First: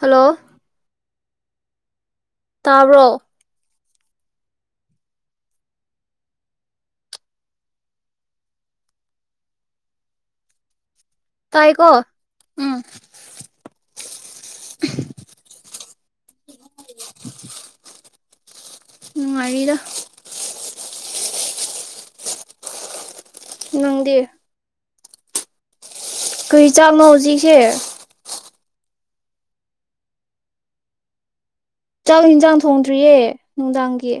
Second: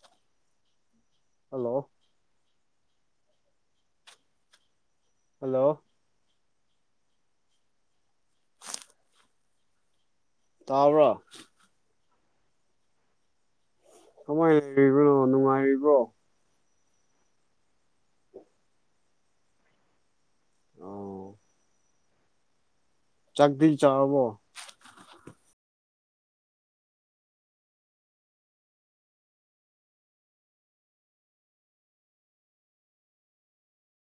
Hello. Hello. ꯇꯥꯕꯔꯣ꯫ Hello. ꯇꯥꯕ꯭ꯔꯣ꯫ ꯇꯥꯌꯦꯀꯣ ꯎꯝ꯫ ꯊꯃꯩ ꯂꯩꯔꯤꯕ꯭ꯔꯣ ꯅꯨꯡꯉꯥꯏꯔꯤꯕ꯭ꯔꯣ꯫ ꯅꯨꯡꯉꯥꯏꯔꯤꯗ꯫ ꯑꯣ꯫ ꯆꯥꯛꯇꯤ ꯅꯪꯗꯤ ꯆꯥꯔꯕꯣ꯫ ꯀꯔꯤ ꯆꯥꯛꯅꯣ ꯍꯧꯖꯤꯛꯁꯦ꯫ ꯆꯥꯛ ꯌꯦꯟꯖꯥꯡ ꯊꯣꯡꯗ꯭ꯔꯤꯌꯦ ꯅꯨꯡꯗꯥꯡꯒꯤ꯫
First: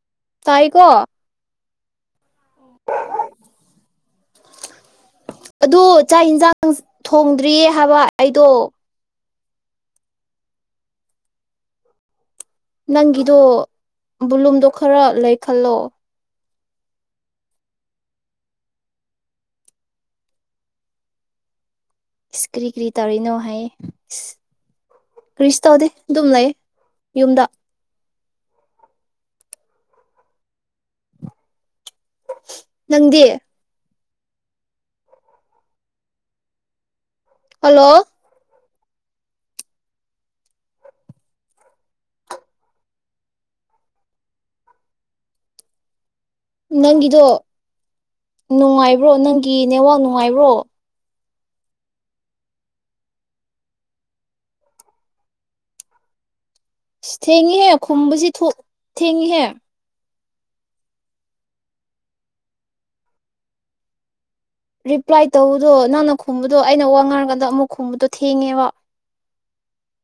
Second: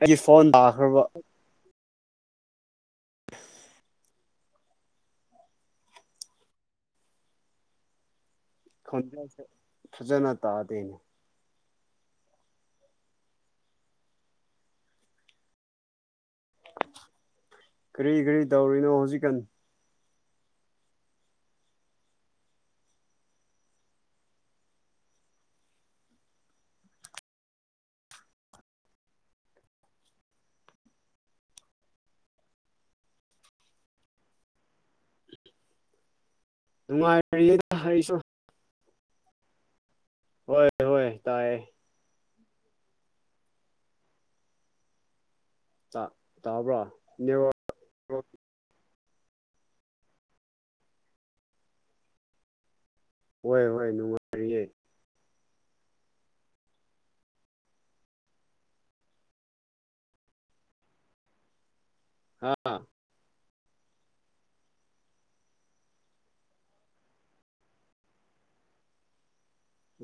ꯑꯩꯒꯤ ꯐꯣꯟ ꯇꯥꯌꯦꯀꯣ꯫ ꯇꯥꯈ꯭ꯔꯕ [unintelligible] ꯑꯗꯨ ꯆꯥꯛ ꯌꯦꯟꯁꯥꯡ ꯊꯣꯡꯗ꯭ꯔꯤꯌꯦ ꯍꯥꯏꯕ ꯑꯩꯗꯣ꯫ [unintelligible] ꯐꯖꯅ ꯇꯥꯗꯦꯅꯦ꯫ ꯅꯪꯒꯤꯗꯣ ꯕꯣꯂꯨꯝꯗꯣ ꯈꯔ ꯂꯩ ꯈꯠꯂꯣ꯫ ꯀꯔꯤ ꯀꯔꯤ ꯇꯧꯔꯤꯅꯣ ꯍꯧꯖꯤꯛꯀꯥꯟ꯫ ꯏꯁ ꯀ꯭ꯔꯤ ꯀ꯭ꯔꯤ ꯇꯧꯔꯤꯅꯣ ꯍꯥꯏꯌꯦ ꯏꯁ꯫ ꯀꯥꯔꯤꯁꯨ ꯇꯧꯗꯦ ꯑꯗꯨꯝ ꯂꯩꯌꯦ ꯌꯨꯝꯗ꯫ ꯅꯪꯗꯤ꯫ ꯅꯨꯡꯉꯥꯏꯔꯤꯌꯦ꯫ ꯍꯜꯂꯣ [inaudible] ꯍꯣꯏ ꯍꯣꯏ ꯇꯥꯏꯌꯦ꯫ ꯇꯥ ꯇꯥꯕ꯭ꯔꯣ꯫ ꯅꯪꯒꯤꯗꯣ ꯅꯨꯡꯉꯥꯏꯕ꯭ꯔꯣ ꯅꯪꯒꯤ ꯅꯦꯠꯋꯥꯛ ꯅꯨꯡꯉꯥꯏꯕ꯭ꯔꯣ꯫ ꯍꯣꯏꯌꯦ ꯍꯣꯏꯌꯦ ꯅꯨꯡꯉꯥꯏꯔꯤꯌꯦ꯫ ꯏꯁ ꯊꯦꯡꯉꯤꯍꯦ ꯈꯨꯝꯕꯁꯤ ꯊꯨ ꯊꯦꯡꯉꯤꯍꯦ꯫ ꯍꯥꯥ꯫ ꯔꯤꯄ꯭ꯂꯥꯏ ꯇꯧꯕꯗꯣ ꯅꯪꯅ ꯈꯨꯝꯕꯗꯣ ꯑꯩꯅ ꯋꯥꯡꯉꯔꯀꯥꯟꯗ ꯑꯃꯨꯛ ꯈꯨꯝꯕꯗꯣ ꯊꯦꯡꯉꯦꯕ꯫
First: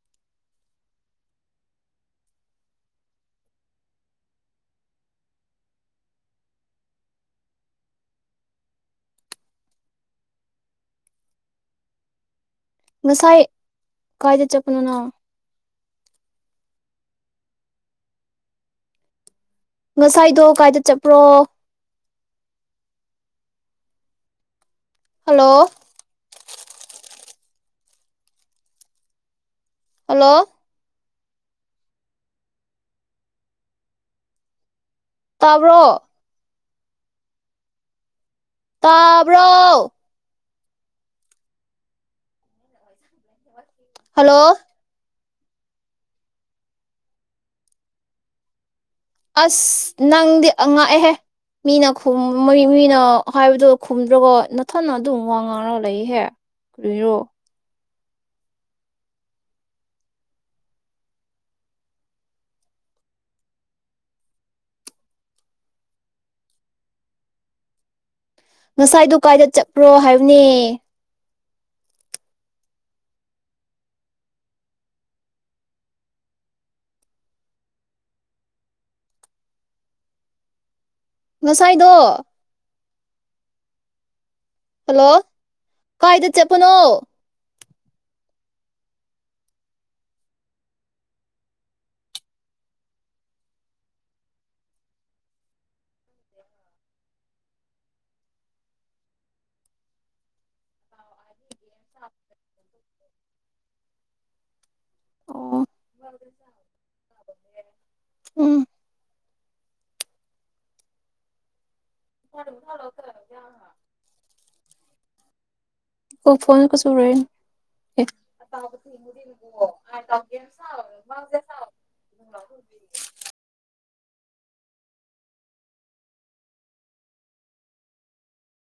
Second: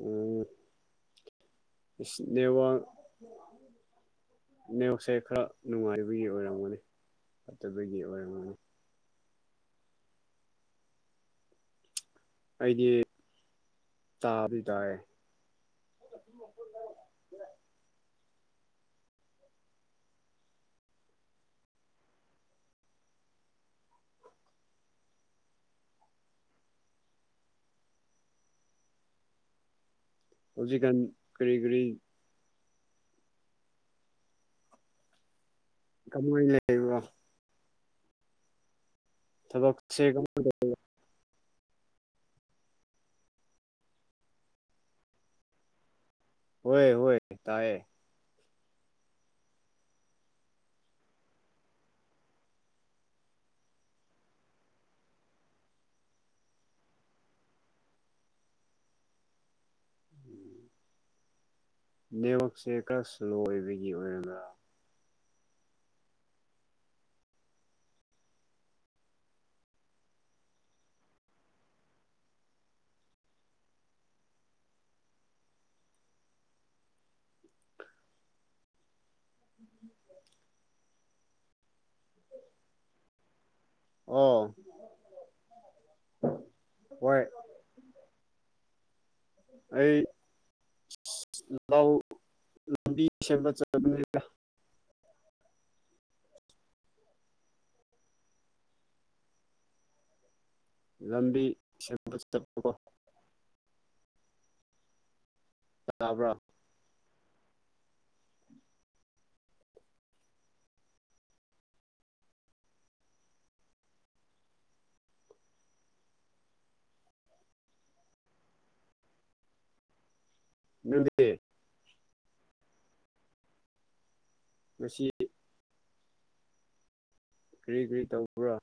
ꯑꯣ ꯏꯁ ꯅꯦꯠꯋꯥꯛ꯫ ꯅꯦꯠꯋꯥꯛꯁꯦ ꯈꯔ ꯅꯨꯡꯉꯥꯏꯕꯒꯤ ꯑꯣꯏꯔꯝꯒꯅꯤ ꯐꯠꯇꯕꯒꯤ ꯑꯣꯏꯔꯝꯒꯅꯤ꯫ ꯑꯩꯗꯤ ꯉꯁꯥꯏ ꯀꯥꯏꯗ ꯇꯥꯕꯗꯤ ꯆꯠꯄꯅꯣ ꯇꯥꯏꯌꯦ ꯅꯪ꯫ ꯉꯁꯥꯏꯗꯣ ꯀꯥꯏꯗ ꯆꯠꯄ꯭ꯔꯣ꯫ ꯍꯜꯂꯣ꯫ ꯍꯜꯂꯣ ꯍꯧꯖꯤꯛꯀꯥꯟ ꯀꯔꯤ ꯀꯔꯤ ꯇꯥꯕꯔꯣ ꯀꯃꯥꯏꯅ ꯂꯩꯕꯣ ꯇꯥꯕꯔꯣ? ꯊꯕꯛꯁꯦ [unintelligible] ꯍꯜꯂꯣ ꯍꯣꯏ ꯍꯣꯏ ꯇꯥꯏꯌꯦ꯫ ꯑꯁ ꯅꯪꯗꯤ ꯑꯉꯥꯑꯦꯍꯦ꯫ ꯃꯤꯅ ꯈꯨꯝ ꯃꯤꯅ ꯍꯥꯏꯕꯗꯨ ꯈꯨꯝꯗ꯭ꯔꯒ ꯅꯥꯊꯅ ꯑꯗꯨꯝ ꯋꯥ ꯉꯥꯡꯔꯒ ꯂꯩꯍꯦ꯫ [unintelligible] ꯅꯦꯠꯋꯔꯛꯁꯦ ꯈꯔ ꯁꯂꯣ ꯑꯣꯏꯕꯒꯤ ꯑꯣꯏꯅ ꯉꯁꯥꯏꯗꯨ ꯀꯥꯏꯗ ꯆꯠꯄ꯭ꯔꯣ ꯍꯥꯏꯕꯅꯦ꯫ ꯉꯁꯥꯏꯗꯣ ꯑꯣ ꯍꯜꯂꯣ ꯀꯥꯏꯗ ꯆꯠꯄꯅꯣ? ꯍꯣꯏ ꯑꯩ ꯂꯧ ꯂꯝꯕꯤ ꯁꯦꯝꯕ [unintelligible] ꯂꯝꯕꯤ ꯁꯦꯝꯕ ꯆꯠꯄꯀꯣ꯫ ꯑꯣ ꯇꯥꯕ꯭ꯔꯥ ꯎꯝ [unintelligible] [unintelligible] ꯅꯪꯗꯤ [unintelligible] ꯉꯁꯤ ꯀꯔꯤ- ꯀꯔꯤ ꯇꯧꯕ꯭ꯔꯥ?